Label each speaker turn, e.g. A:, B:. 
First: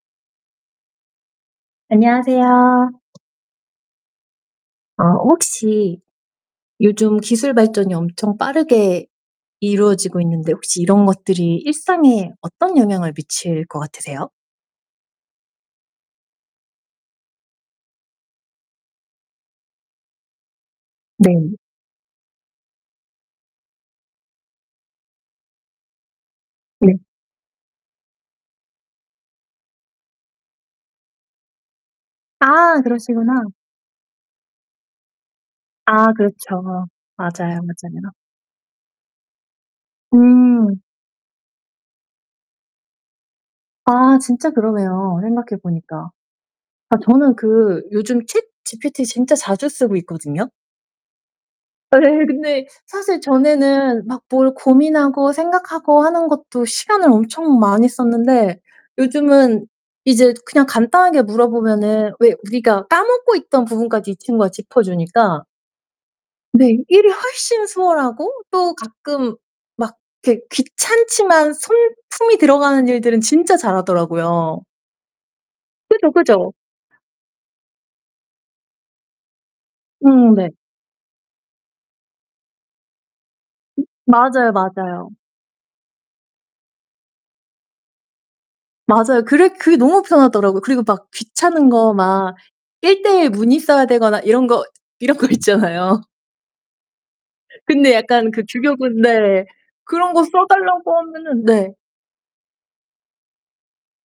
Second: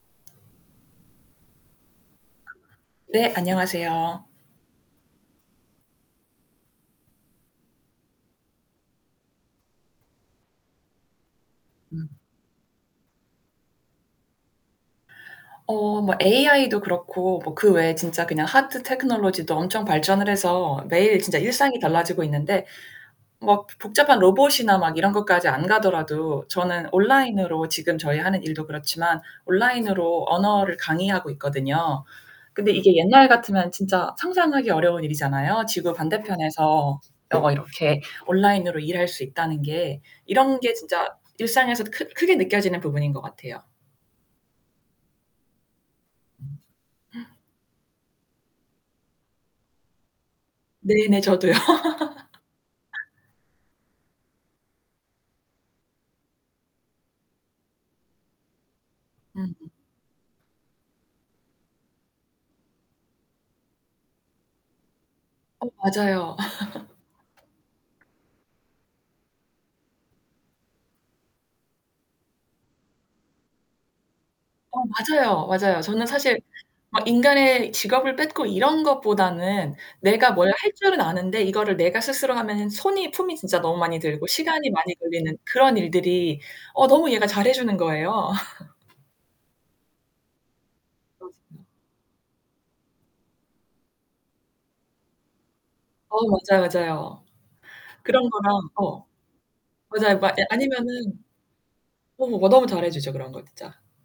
A: 안녕하세요.
B: 네. 안녕하세요.
A: 어 혹시 요즘 기술 발전이 엄청 빠르게 이루어지고 있는데 혹시 이런 것들이
B: 음.
A: 일상에 어떤 영향을 미칠 것 같으세요?
B: 어 뭐 AI도 그렇고 뭐 그 외에 진짜 그냥 Hard Technology도 엄청 발전을 해서 매일 진짜
A: 네.
B: 일상이 달라지고 있는데 뭐 보 복잡한 로봇이나 막 이런 것까지 안 가더라도 저는
A: 네.
B: 온라인으로 지금 저희 하는 일도 그렇지만 온라인으로 언어를 강의하고 있거든요. 근데
A: 아
B: 이게 옛날
A: 그러시구나.
B: 같으면 진짜 상상하기 어려운 일이잖아요. 지구
A: 아 그렇죠.
B: 반대편에서 여거
A: 맞아요,
B: 이렇게
A: 맞아요.
B: 온라인으로 일할 수 있다는 게. 이런 게
A: 음.
B: 진짜 일상에서 크 크게 느껴지는 부분인 것 같아요.
A: 아 진짜 그러네요, 생각해 보니까. 아 저는 그 요즘 ChatGPT 진짜 자주 쓰고 있거든요.
B: 네네. 저도요.
A: 예. 근데 사실 전에는 막 뭘 고민하고 생각하고 하는 것도 시간을 엄청 많이 썼는데
B: 음.
A: 요즘은 이제 그냥 간단하게 물어보면은 왜 우리가 까먹고 있던 부분까지 이 친구가 짚어주니까
B: 어 맞아요.
A: 네. 일이 훨씬 수월하고 또 가끔 막 이렇게 귀찮지만 손품이 들어가는 일들은 진짜 잘하더라고요.
B: 어 맞아요, 맞아요. 저는
A: 그죠,
B: 사실
A: 그죠.
B: 어 인간의 직업을 뺏고 이런 것보다는 내가
A: 음.
B: 뭘
A: 네.
B: 할 줄은 아는데 이거를 내가 스스로 하면은 손이 품이 진짜 너무
A: 음
B: 많이 들고
A: 맞아요,
B: 시간이 많이
A: 맞아요.
B: 걸리는 그런 일들이 어 너무 얘가 잘해주는 거예요.
A: 맞아요. 그래 그게 너무 편하더라고요. 그리고 막
B: 맞아요.
A: 귀찮은 거 막 1 대 1 문의 써야 되거나 이런 거 이런 거 있잖아요.
B: 어 맞아요, 맞아요.
A: 근데
B: 그런
A: 약간 그
B: 거랑
A: 규격은
B: 어.
A: 네. 그런
B: 맞아요.
A: 거
B: 막 예.
A: 써달라고
B: 아니면은
A: 하면은 네.
B: 어 뭐 너무 잘해주죠 그런 거 진짜.